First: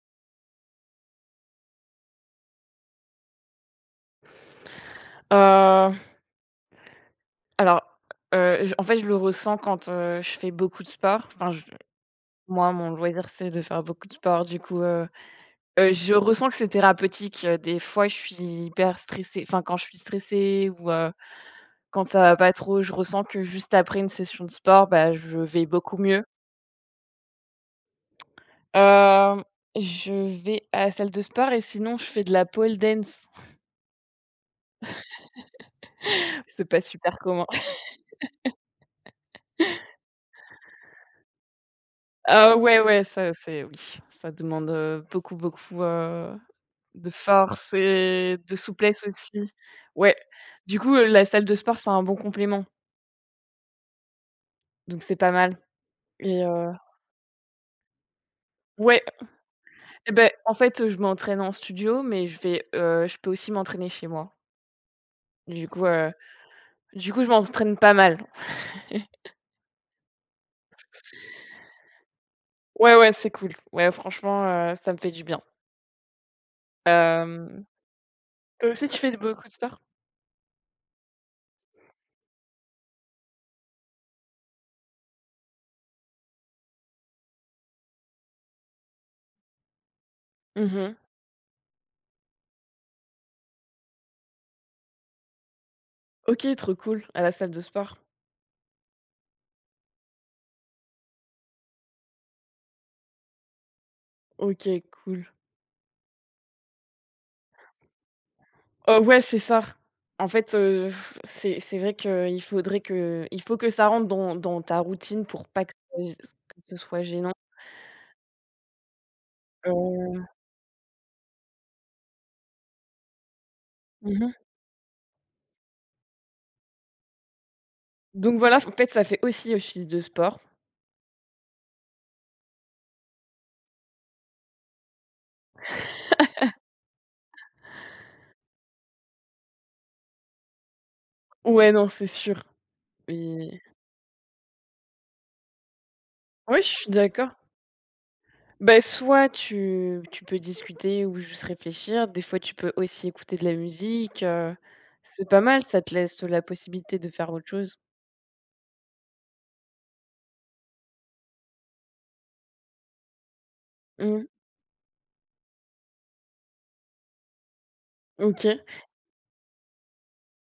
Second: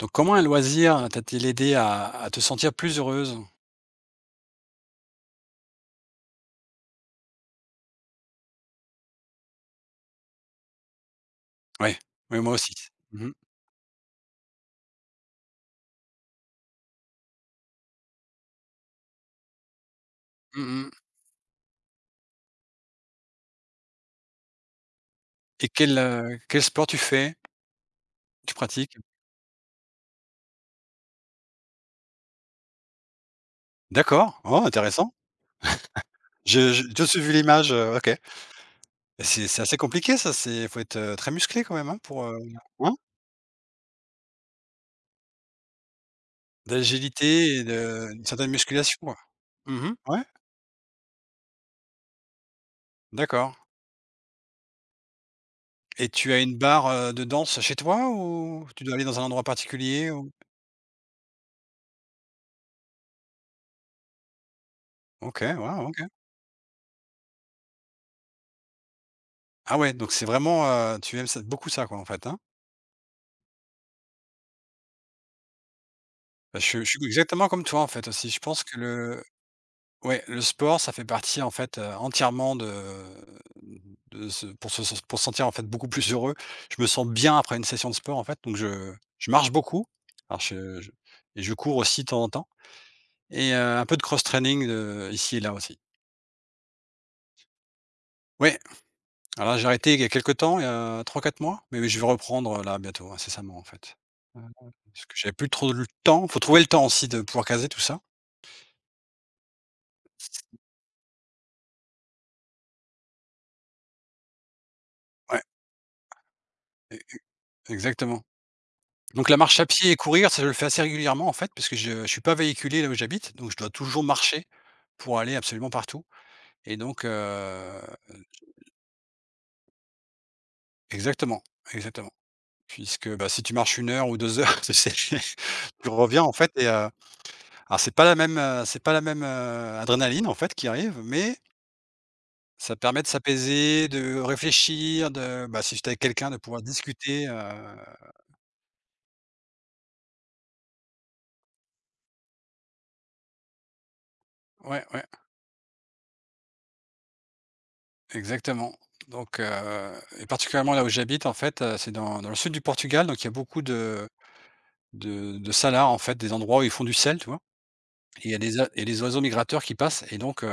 Donc comment un loisir t'a-t-il aidé à te sentir plus heureuse? Heu, alors, j en fait, je le ressens quand je fais beaucoup de sport. Enfin, je Ouais, oui, moi moi, aussi. mon loisir, Mmh mh. c'est de faire beaucoup de sport. Du coup, je ressens que c'est thérapeutique. Des fois, je suis hyper stressée. Enfin, quand je suis stressée ou, Mmh, heu, quand ça va pas trop, je ressens que juste après une session de sport, bah, je vais et beaucoup quel, mieux. Quel sport tu fais? Tu pratiques? Hem, je vais à la salle de sport et sinon, je fais de la pole dance. D'accord, oh, intéressant. C'est Je pas je je super suis vu comment. l'image, OK. C'est assez compliqué ça, c'est faut être, très musclé quand même, hein, pour, Ah ouais, hein? ouais, ça, c'est oui, ça demande beaucoup, beaucoup, de D'agilité et force de une et certaine de musculation, souplesse quoi. aussi. Mmh, Ouais. ouais, Du coup, la salle de sport, c'est un bon complément, d'accord, donc c'est pas mal et tu as et une heu barre, de danse chez toi ou tu dois ouais, aller dans un endroit particulier et beh, ou? en fait, heu, je m'entraîne en studio, mais je peux aussi m'entraîner chez moi. OK, Du coup, ouais, OK. heu, du coup, je m'entraîne pas mal. Ah ouais, donc c'est vraiment, tu aimes ça beaucoup ça, quoi, en fait, hein? Ouais, ouais, c'est cool. Ouais, franchement, ça me fait du bien. Bah, je suis exactement Hem, comme toi, en fait, aussi. Je pense toi que aussi, tu fais le beaucoup de sport? ouais, le sport, ça fait partie, en fait, entièrement de se pour se pour se sentir, en fait, beaucoup plus heureux. Je me sens bien après une session de sport, en fait, donc je marche beaucoup. Alors Mmh je mh. et je cours aussi de temps en temps et un peu de cross training, ici et là aussi. OK, trop cool, à la salle de sport. Ouais, alors là, j'ai arrêté il y a quelque temps, il y a trois quatre mois, mais je vais reprendre, là, bientôt, incessamment, en fait. Heu, OK, Parce que cool. j'avais plus trop le temps. Faut trouver le temps aussi de pouvoir caser tout ça. Ouais, c'est ça. En fait, c'est vrai qu' il faut que ça rentre dans ta routine Ouais, pour pas que ça gê que ce e soit gênant. exactement. Donc la marche à pied et Heu, courir, ça je le fais assez régulièrement en fait, parce que je suis pas véhiculé là où j'habite, donc je dois toujours Mmh marcher pour aller absolument partout et donc heu, donc voilà, en fait, ça fait aussi office de sport. exactement, exactement. Puisque, bah, si tu marches une heure ou 2 heures, tu sais, tu reviens en fait et alors c'est pas la même, c'est pas la même, adrénaline en fait qui arrive, mais Ouais, non, c'est sûr. ça permet de Oui, s'apaiser, de réfléchir, de bah, si j'étais avec quelqu'un de je pouvoir suis discuter, d'accord. heu, Bah, soit tu peux discuter ou juste réfléchir. Des fois, tu peux aussi écouter de la musique, ouais, ouais. c'est pas mal, ça te laisse la possibilité de faire autre chose. Exactement. Donc, heu, et particulièrement là où j'habite en fait, c'est dans le sud du Portugal, donc il y a beaucoup de Mmh, de salars en fait, des endroits où ils font du sel, tu vois? Et il y a OK. des a il des oiseaux migrateurs qui passent et donc,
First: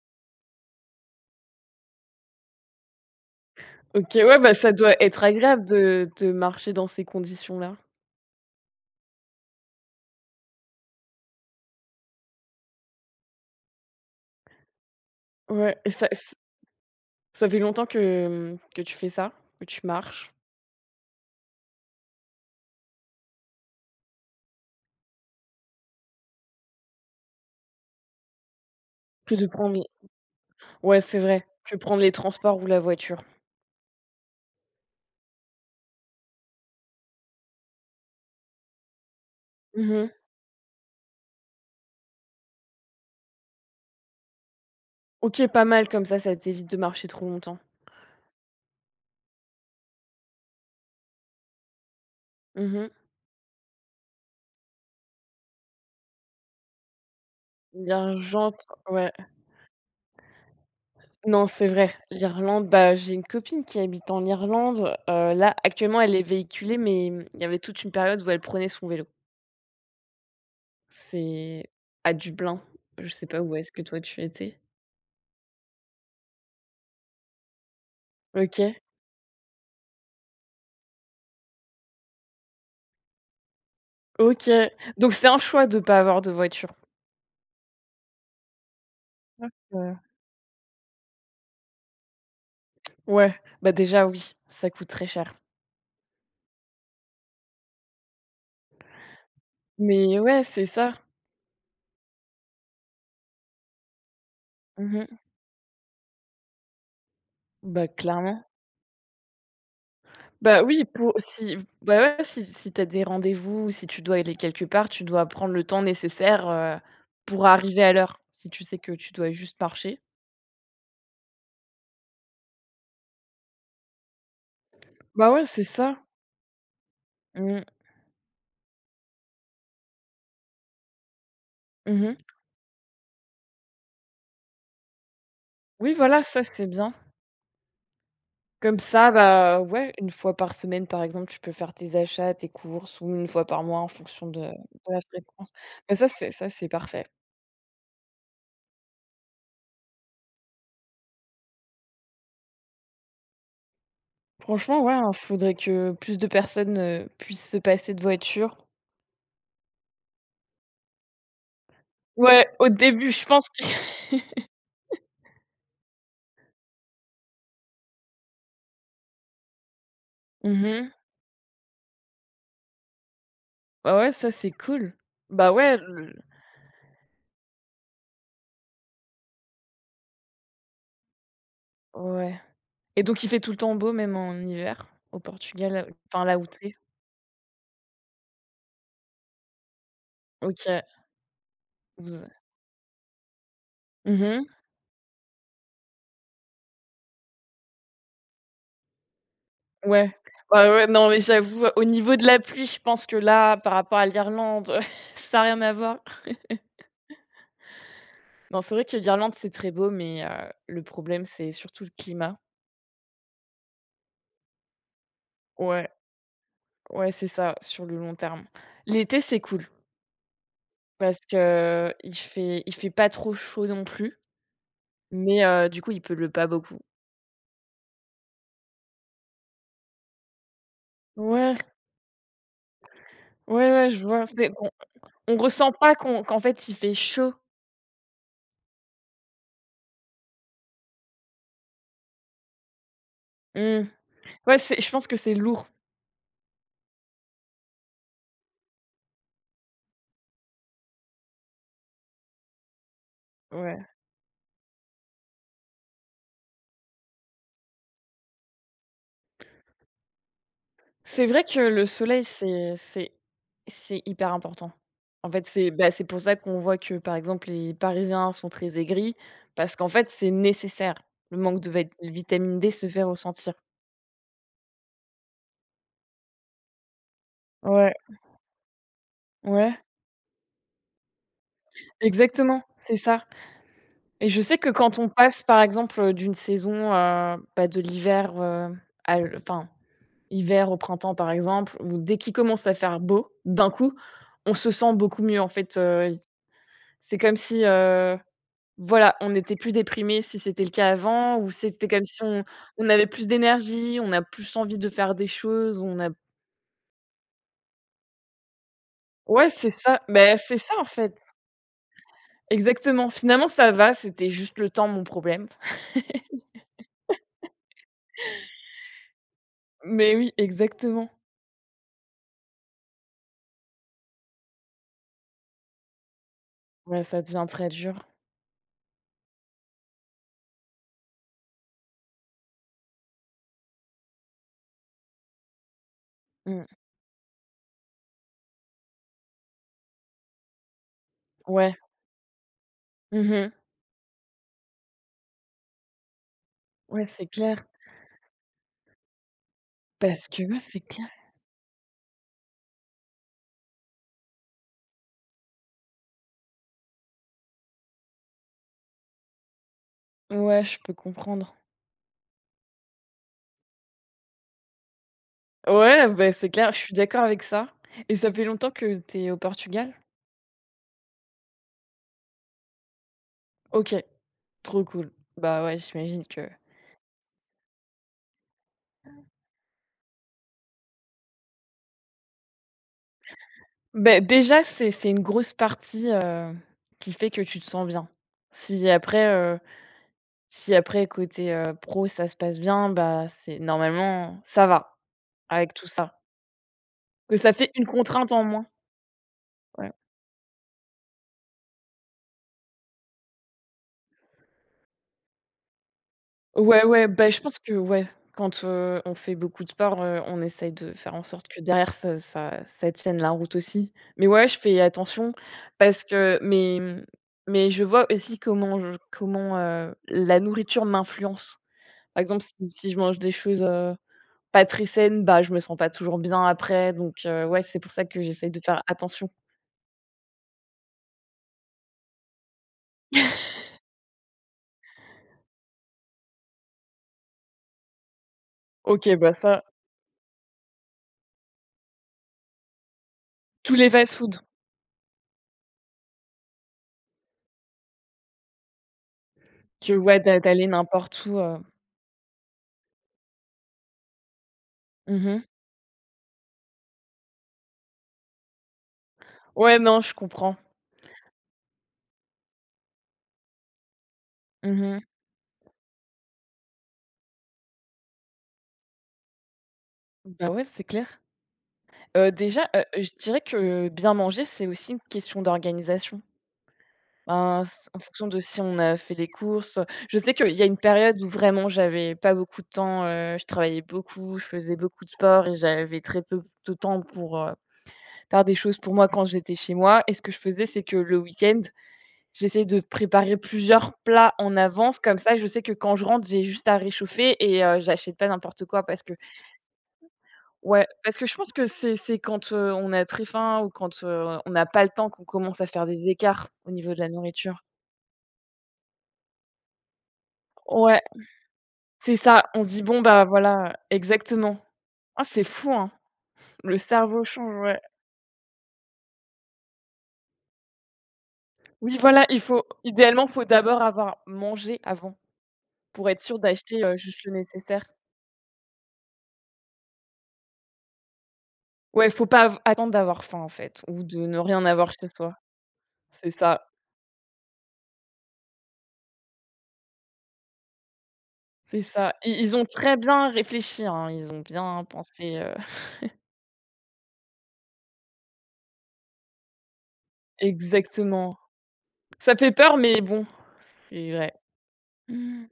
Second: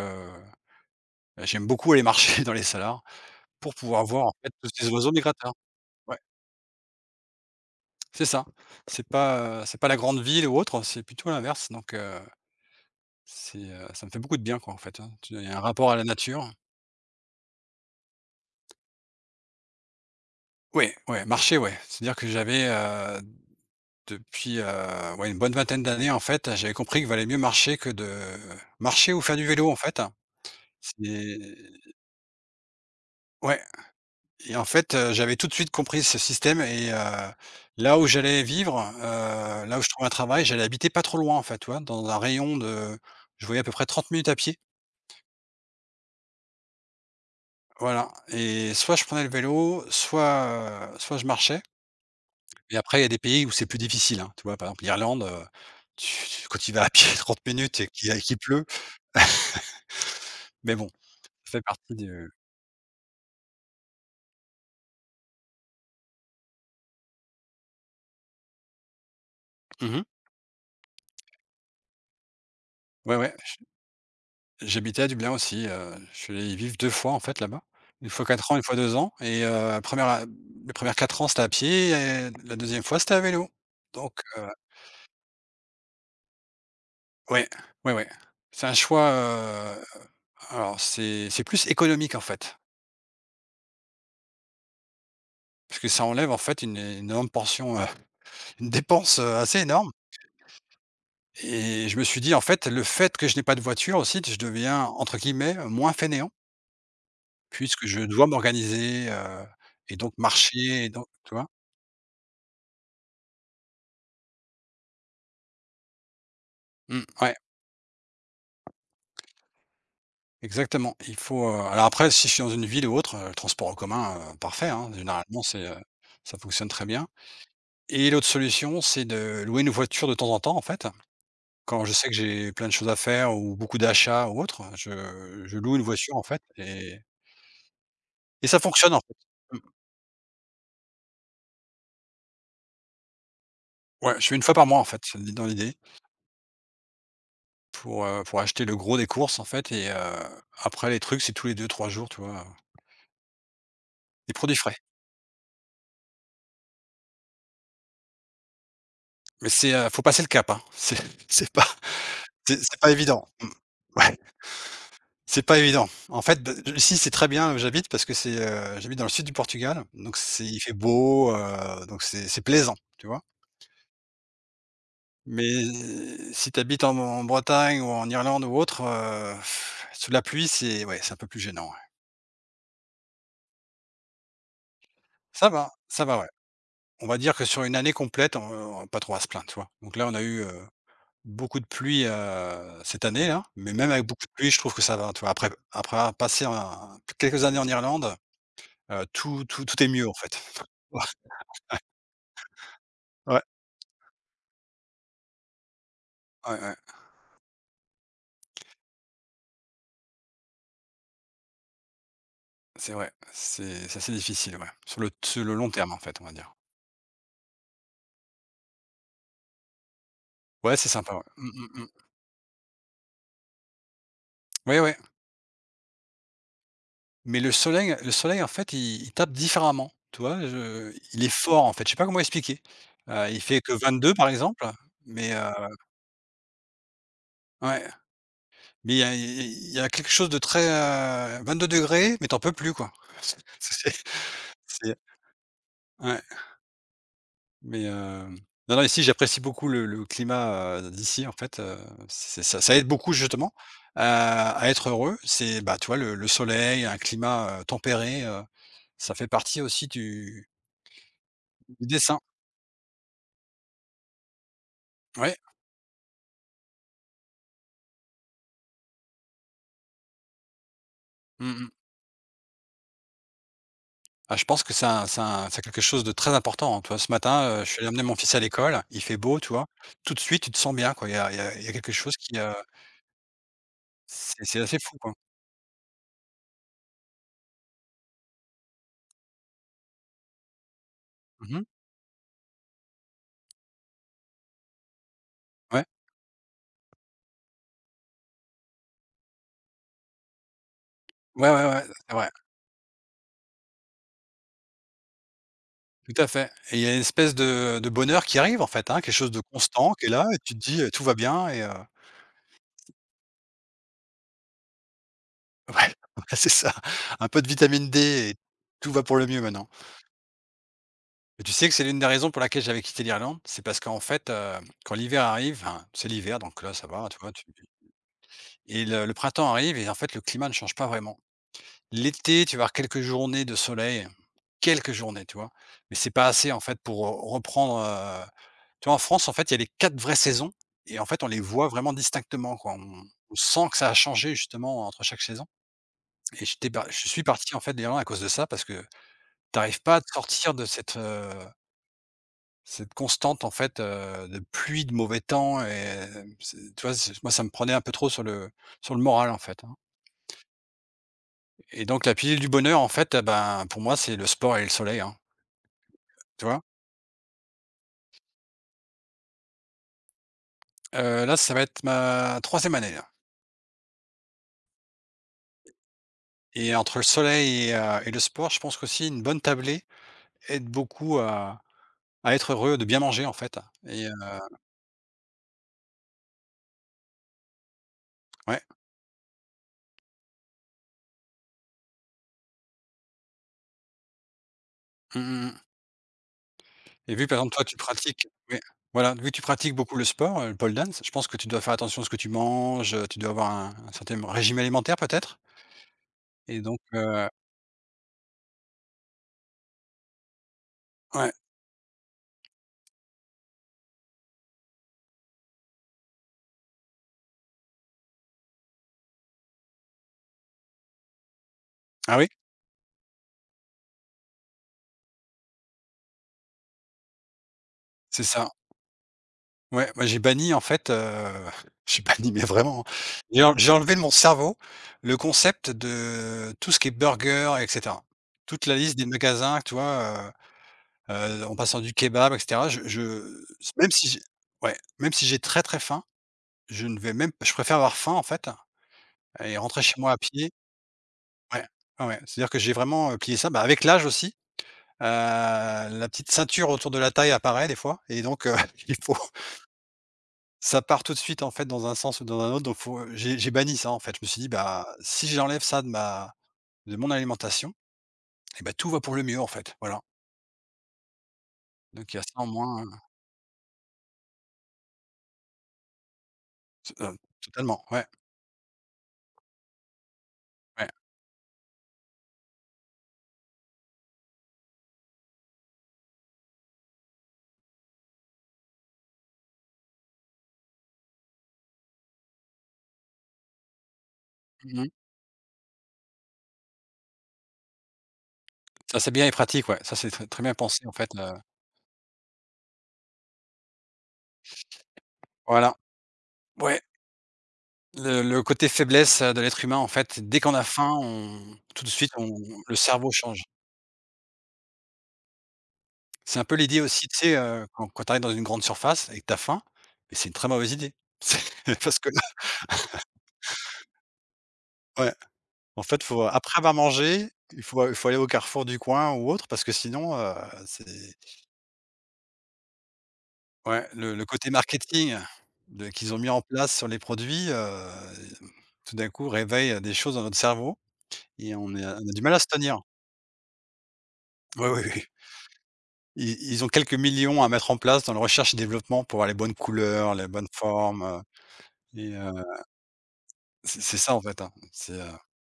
j'aime beaucoup aller marcher dans les salars pour pouvoir OK, voir en ouais, fait bah, tous ça ces doit oiseaux être migrateurs. agréable Ouais, de marcher dans ces conditions-là. c'est ça. C'est pas la grande ville ou autre, c'est plutôt l'inverse, donc, c'est, ça me fait beaucoup de bien quoi en fait, hein. Tu il y a un Ouais et rapport à la nature. ça fait longtemps que, mmh, que tu fais ça? Que tu marches? Oui, ouais, ouais, marcher, ouais, c'est-à-dire que j'avais, heu, depuis, ouais, une bonne vingtaine d'années, en fait, j'avais compris qu'il valait mieux marcher que de marcher ou Que faire de du vélo, prendre en les... fait. Ouais, c'est C'est vrai, que prendre les transports ou la voiture. ouais, et en fait, j'avais tout de suite compris ce système et là où j'allais vivre, là où je trouvais Mmh. un travail, j'allais habiter pas trop loin, en fait, tu vois? Dans un rayon de je voyais à peu près 30 minutes à pied, OK, pas mal comme ça t'évite de marcher trop longtemps. voilà et soit je prenais le vélo, soit, soit je marchais, et Mmh. après il y a des pays où c'est plus difficile, hein, tu vois? Par exemple, l'Irlande, tu quand tu y vas à pied 30 minutes et qu'il L'Irlande, pleut, ouais. mais bon, Non, ça fait c'est vrai. partie de L'Irlande, bah, j'ai une copine qui habite en Irlande, là, actuellement, elle est véhiculée, mais mmh, il y avait toute une période où elle prenait son vélo. mmh. C'est à Dublin. Je Ouais, sais ouais, pas où est-ce que toi tu étais? j'habitais à Dublin aussi, je suis allé y vivre 2 fois en fait là-bas. Une fois quatre ans, une OK. fois 2 ans et la première les premières 4 ans, c'était à pied et la deuxième fois, c'était à vélo. Donc OK. Donc c'est un choix de pas avoir de voiture. ouais, ouais, ouais. C'est un choix, alors c'est plus économique en fait, Ouais, bah, déjà oui, ça coûte très cher. parce que ça enlève en fait une énorme portion, une dépense, assez énorme, Mais ouais, c'est ça. et je me suis dit: «En fait, le fait que je n'ai pas de voiture aussi, je deviens Mmh. entre guillemets "moins fainéant". Puisque Bah, je dois clairement. m'organiser, heu, et donc Bah, oui, marcher et donc pour tu vois? si bah, ouais, si si t'as des rendez-vous ou si tu dois aller quelque part, tu dois prendre le temps nécessaire, Mmh, ouais, pour arriver à l'heure. Si tu sais que tu dois juste marcher. exactement. Il faut, heu, alors après si je suis dans une ville ou autre, le transport en commun, parfait, hein, Bah, généralement ouais, c'est c'est, ça. ça fonctionne très bien, Mmh. et l'autre solution, c'est de louer une voiture de temps en temps, en fait. Quand je sais que Mmh. j'ai plein de choses à faire ou beaucoup d'achats ou autre, je loue une Oui, voiture, voilà, en fait, ça, c'est bien. Et ça Comme fonctionne, en ça, fait. Mmh, bah, ouais, une fois par semaine, par exemple, tu peux faire tes achats, tes courses ou une fois par mois en ouais, fonction je fais de une fois par mois, en de la fait, c'est dans fréquence. l'idée Bah, ça, c'est parfait. Pour acheter le gros des courses, en fait, et après les trucs, c'est tous les deux trois jours, tu vois? Des produits frais. Franchement, ouais, hein, faudrait que plus de personnes puissent se passer de voiture. Mais c'est, faut passer le cap, hein. C'est c'est pas Ouais, c'est au c'est pas début, je évident. pense Mmh. que... Ouais, c'est pas évident. En fait, bah, ici, c'est très bien où j'habite parce que c'est, j'habite dans le sud du Portugal, donc c'est il fait Mmh. beau, donc c'est plaisant, tu vois? Bah, ouais, ça, c'est cool. Bah, Mais ouais, le... si tu habites en Bretagne ou en Irlande ou autre, sous la pluie, c'est ouais, c'est un peu plus gênant, ouais. Ouais, et donc il fait tout le temps beau même en hiver au Portugal, là Ça va, enfin, ouais. là où tu... On va dire que sur une année complète, on va pas trop à se plaindre, tu vois? Donc là, on a eu, heu, OK, beaucoup de pluie, vous cette année là, mais même avec beaucoup de pluie, mmh je trouve que ça va, tu vois? Après après avoir passé un quelques années en Irlande, tout est mieux ouais. en fait. Bah, ouais, non, mais j'avoue, au niveau de la pluie, je pense que Ouais, ouais, là, par rapport à l'Irlande, ça a rien à voir. ouais, ouais, Non, c'est vrai que l'Irlande, c'est très beau, mais le problème, c'est surtout le climat. c'est vrai, c'est assez difficile, ouais, sur le long Ouais. terme en fait, on va dire. Ouais, c'est ça, sur le long terme. L'été, c'est cool Ouais, c'est sympa, parce ouais. Mmh, mmh, mmh. que il fait pas trop chaud non plus, Ouais, ouais, mais du coup, il pleut pas beaucoup. mais le soleil en fait, il tape différemment, tu vois? Je il est Ouais, fort en fait, je sais pas comment expliquer. Il fait ouais, que ouais, vingt je deux vois. par C'est exemple, on mais on ressent pas qu'en fait, il fait chaud. ouais. Mais il y a quelque chose de très, vingt-deux degrés, mais t'en peux plus, quoi. Mmh. C'est Ouais, c'est, je c'est pense que c'est lourd. ouais, mais hem, non, non, ici, j'apprécie beaucoup le climat, d'ici, en fait, c'est ça aide beaucoup, justement, Ouais. à être heureux. C'est, bah, tu vois, le soleil, un climat, tempéré, ça fait partie aussi C'est vrai que le du dessin. soleil, c'est hyper important. En Ouais, fait, c'est bah, c'est pour ça qu'on voit que, par exemple, les Parisiens sont très aigris parce qu'en fait, c'est nécessaire. Le mmh manque mh. de vét vitamine D se fait ressentir. Ah, je pense que ça c'est un- c'est quelque chose de très important, hein. Tu vois, ce matin, je suis allé Ouais, emmener mon fils à l'école, il fait beau, tu vois? ouais. Tout de suite, tu te sens bien, quoi. Il y a il y a quelque chose qui, heu, Exactement, c'est ça, et C'est je sais c'est que assez fou, quand on quoi. passe, par exemple, d'une saison, bah, de l'hiver, à l enfin, hiver au printemps, par Mmh. exemple, où dès qu'il commence à faire beau, d'un coup, on se sent beaucoup mieux, en fait, Ouais. heu, c'est comme si, voilà, on était plus déprimé si c'était le cas avant, ou Ouais, ouais, ouais, c'était comme c'est si vrai, on avait plus d'énergie, on a plus envie de faire des choses, on a... tout à fait, et il y a une espèce de bonheur qui arrive, en fait, hein, quelque chose de Ouais, c'est constant ça, qui est là et tu te dis, en «Tout fait, va bien» et exactement. Finalement, ça va, c'était juste le temps, mon problème. ouais, c'est ça, un peu de vitamine D et tout va pour le mieux maintenant, Mais oui, exactement. et tu sais que c'est l'une des raisons pour laquelle j'avais quitté l'Irlande, c'est parce qu'en fait, quand l'hiver arrive, enfin, c'est l'hiver donc là, ça Ouais, va, tu ça vois? Tu devient très dur. et le printemps arrive et en fait, le climat ne change pas vraiment. L'été, tu vas avoir quelques journées de soleil, quelques journées, tu vois? Mais c'est pas assez, en Mmh. fait, pour, reprendre, heu, tu vois, en France, en fait, il y a les 4 vraies saisons et en fait, on les voit Ouais. vraiment distinctement, quoi. On Mmh. sent que ça a changé, justement, entre chaque saison et j'étais par Ouais, je suis c'est parti, en clair. fait, d'Irlande à cause de ça parce que t'arrives pas à te Parce que sortir ouais, de c'est cette, clair. Cette constante, en fait, de pluie, de mauvais temps et hem, c'est tu vois, c'est moi, ça me prenait un peu trop sur le moral, en fait, hein, Ouais, je peux comprendre. et donc la pilule du bonheur, en fait, ben, pour moi, c'est le sport et le soleil, hein. Ouais, bah, Tu c'est vois? clair, je suis d'accord avec ça. Et ça fait longtemps que tu es au Portugal? Là, ça va être ma troisième année, là, OK, trop cool. Bah, ouais, j'imagine que et entre le soleil et le sport, je pense qu'aussi une bonne tablée aide beaucoup à être heureux, de bien manger, en fait et beh, déjà, c'est une grosse partie qui fait que tu te sens bien. ouais. Si après, si après côté, pro, ça se passe bien, bah, c'est normalement, ça va Mmh mh, mmh, avec tout ça. et vu, Que par ça exemple, toi, fait tu une pratiques contrainte en oui, moins. voilà, vu que tu pratiques Ouais. beaucoup le sport, le pole dance, je pense que tu dois faire attention à ce que tu manges, tu dois avoir un certain régime alimentaire, peut-être, et donc Ouais, ouais, bah, je pense que ouais, quand on fait beaucoup de sport, on essaye de faire en ouais. sorte que derrière ça tienne la route aussi. Mais ouais, je fais attention parce que mais, mmh, mais je vois aussi comment la nourriture m'influence. Ah Par oui? exemple, si si je mange des choses pas très saines, bah, je me sens pas toujours bien après donc ouais, c'est pour ça que C'est ça. j'essaye de faire attention. Ouais, moi j'ai banni en fait, j'ai banni mais vraiment, hein. J'ai en j'ai enlevé de mon cerveau le concept de tout ce qui est burger et cetera. Toute la liste des OK, bah, magasins, ça... tu vois, heu en passant du kebab et cetera, je tous les même si fast j'ai food, ouais, même si j'ai très, très faim, je ne vais même je préfère avoir faim en fait et rentrer que chez moi à ouais, pied. d'aller n'importe où, Ouais, ouais, ouais. C'est-à-dire que j'ai vraiment, plié ça, bah, avec l'âge aussi, mmh. la petite ceinture autour de la taille apparaît des fois et donc il faut Ouais, non, je comprends. ça part tout de suite, en fait, dans un sens ou dans un autre, donc faut, j'ai banni ça, en fait. Je me suis dit: «Bah, Mmh. si j'enlève ça de ma de mon alimentation et bah, tout va pour le mieux, en fait». Voilà, Bah, ouais, c'est clair. donc il y a ça en Déjà, moins, je dirais que bien manger, c'est aussi une question d'organisation. t Ben, totalement, c En ouais, fonction de si on a fait les courses, je sais qu'il y a une ouais. période où vraiment j'avais pas beaucoup de temps, je travaillais beaucoup, je faisais beaucoup de sport et j'avais très peu de temps pour, faire des choses pour moi quand j'étais chez moi, et ce que je faisais, c'est que le week-end, j'essayais de préparer plusieurs plats en Mmh. avance comme ça, je sais que quand je rentre, j'ai juste à réchauffer et j'achète pas n'importe quoi Ça, parce c'est que... bien et pratique, ouais, ça, c'est très très bien pensé, Ouais, en fait, parce que je pense que c'est quand, on a très faim ou quand, on n'a pas le temps qu'on commence à voilà. faire des écarts au Ouais, niveau de la nourriture. le côté faiblesse, de l'être humain, en fait, dès qu'on a faim, Ouais, on tout de suite, c'est on ça. On se le dit: «Bon, cerveau bah, change. voilà», exactement. Ah, c'est fou, hein, C'est un peu le l'idée aussi, tu cerveau sais, change, ouais. quand tu arrives dans une grande surface et que tu as faim, mais c'est une très mauvaise idée. Oui, Parce que là voilà, il faut idéalement, faut d'abord avoir mangé ouais. avant En fait, pour être faut sûr après avoir d'acheter, juste mangé, le il nécessaire. faut il faut aller au Carrefour du coin ou autre parce que sinon, c'est Ouais, faut pas av attendre d'avoir faim, en fait, ouais, ou le de le ne côté rien avoir chez marketing soi. de qu'ils ont mis C'est en ça, place sur les produits, tout d'un coup réveille, des choses dans notre cerveau et on c'est est on ça. a du I mal à se Ils ont tenir. très bien réfléchi, hein, ils ont Oui, oui, bien oui. pensé, heu. Ils ont quelques millions à mettre en place dans la recherche et développement pour avoir les bonnes couleurs, les bonnes formes, Exactement. et Ça fait peur, mais bon, c'est c'est ça en vrai. fait, hein. C'est, Mmh.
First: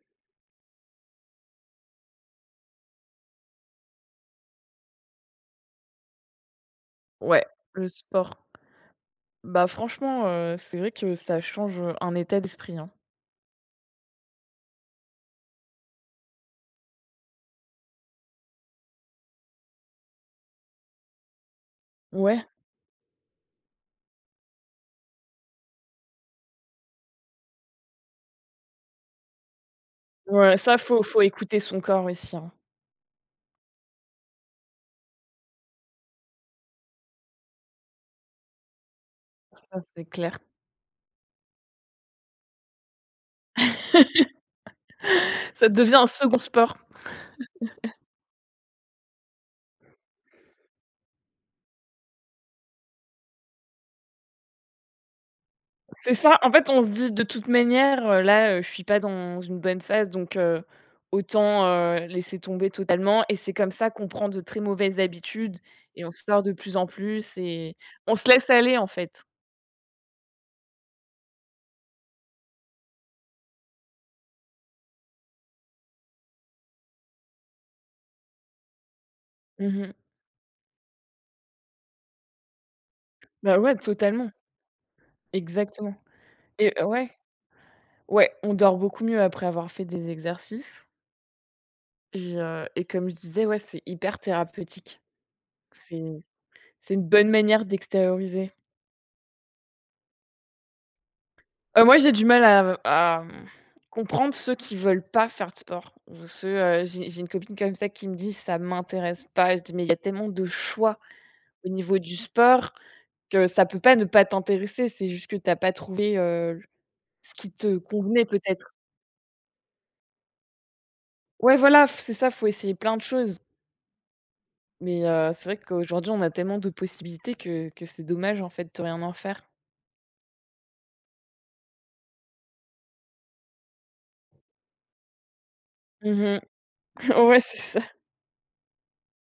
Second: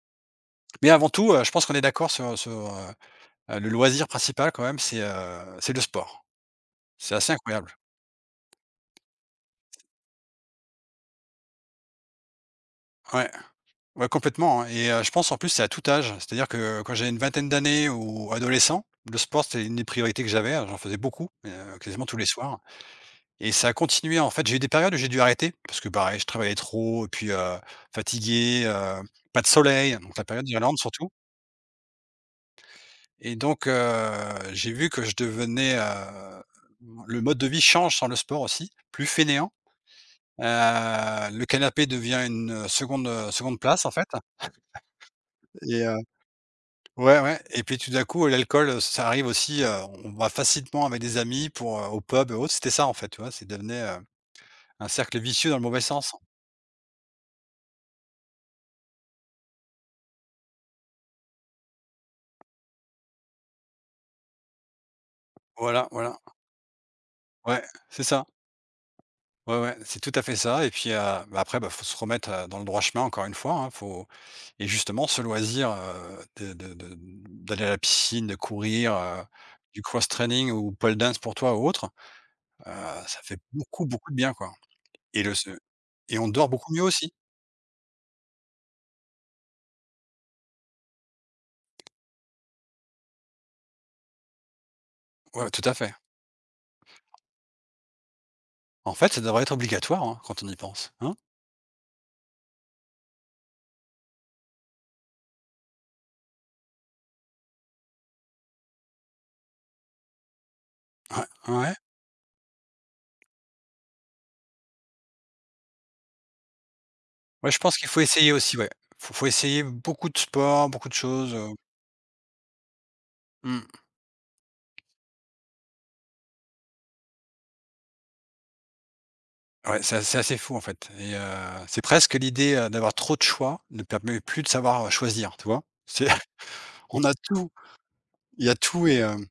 mais avant tout, je pense qu'on est d'accord sur sur le loisir principal quand même, c'est le sport. C'est assez Ouais, incroyable. le sport. Bah, franchement, c'est vrai que ça change, un état d'esprit, hein. Ouais. Ouais, complètement, hein et je pense en plus c'est à tout âge. C'est-à-dire que quand j'avais une vingtaine d'années ou adolescent, le sport c'était une des priorités que j'avais, hein, j'en faisais beaucoup, quasiment tous les Ouais, soirs et ça a continué en fait j'ai eu des périodes où j'ai dû arrêter parce que pareil je travaillais trop et puis, fatigué, pas de soleil, donc la période ouais, d'Irlande ça, faut surtout faut écouter son corps aussi, hein. et donc j'ai vu que je devenais, le mode de vie change sans le sport aussi, plus fainéant, Ça, c'est clair. heu, le canapé devient une seconde, seconde place en fait Ça devient et un second sport. ouais, ouais et puis tout d'un coup, l'alcool, ça arrive aussi, on va facilement avec des amis pour, au pub et autres. C'était ça, en fait, tu vois? C'est devenait, un cercle vicieux dans le mauvais C'est sens. ça, en fait, on se dit: «De toute manière, là, je suis pas dans une bonne phase, donc autant, laisser tomber totalement», et c'est comme ça qu'on prend de très mauvaises habitudes Voilà, et on voilà. sort de plus en plus Ouais, et c'est on ça. se laisse aller, en fait. Ouais, ouais, c'est tout à fait ça et puis, bah, après, bah, faut se remettre, dans le droit chemin encore une fois, hein. Faut et justement ce loisir, de d'aller à la piscine, de courir, Mmh du mh. cross training ou pole dance pour toi ou autre. Heu, Ça fait Bah, ouais, beaucoup, beaucoup de totalement, bien, quoi et le se exactement. et on dort Et beaucoup mieux ouais, aussi. ouais, on dort beaucoup mieux après avoir fait des exercices et heu, et comme je disais, ouais, c'est hyper thérapeutique. Ouais, tout à fait. C'est c'est une bonne manière d'extérioriser. En fait, ça devrait être obligatoire, hein, quand on y pense, hein? Moi, j'ai du mal à, mmh, comprendre ceux qui veulent pas faire de sport ou ceux, heu, j'ai une copine comme ça qui me dit: «Ça m'intéresse pas». Je dis: «Mais il y a tellement de choix Ouais, au ouais. niveau du sport que ça peut pas ne pas t'intéresser, c'est juste que t'as pas trouvé, ce qui Ouais, je te pense qu'il faut convenait essayer aussi, ouais. peut-être». Faut essayer beaucoup de sports, beaucoup de choses, Ouais, voilà, f c'est ça, faut essayer plein de choses. mmh. Mais c'est vrai qu'aujourd'hui, on a tellement de possibilités que c'est dommage, en fait, de rien en faire. Ouais, c'est assez fou, en fait et c'est presque l'idée, d'avoir trop de choix ne permet plus de savoir, choisir, tu vois? C'est Mmh. on a Ouais, tout, c'est ça. il y a tout et hem,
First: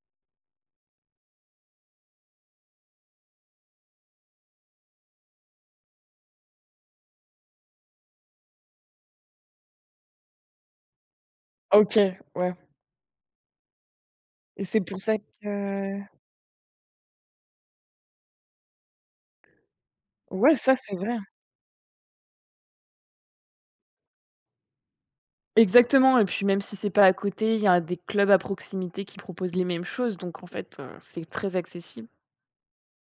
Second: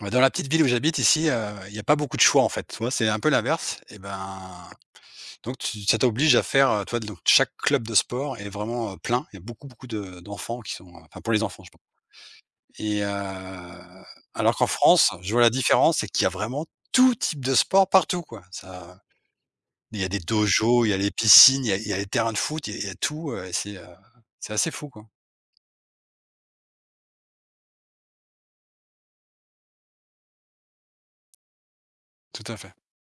bah, dans la petite ville où j'habite ici, il y a pas beaucoup de choix, en fait, tu vois? C'est un peu l'inverse et ben donc tu ça t'oblige à faire, tu vois? Donc chaque club de sport est vraiment, plein. Il y a beaucoup, beaucoup de d'enfants qui sont, enfin pour les enfants, je parle OK, ouais, et alors et qu'en c'est pour France, ça je vois la différence, que... c'est qu'il y a vraiment tout type de sport partout, quoi. Ça il y a des Ouais, ça, dojos, il y c'est a les vrai. piscines, il y a les terrains de foot, il y a tout, et c'est assez fou, quoi. Exactement, et puis même si c'est pas à côté, il y a des clubs à proximité qui proposent les mêmes choses donc en fait, c'est très accessible. Tout à fait.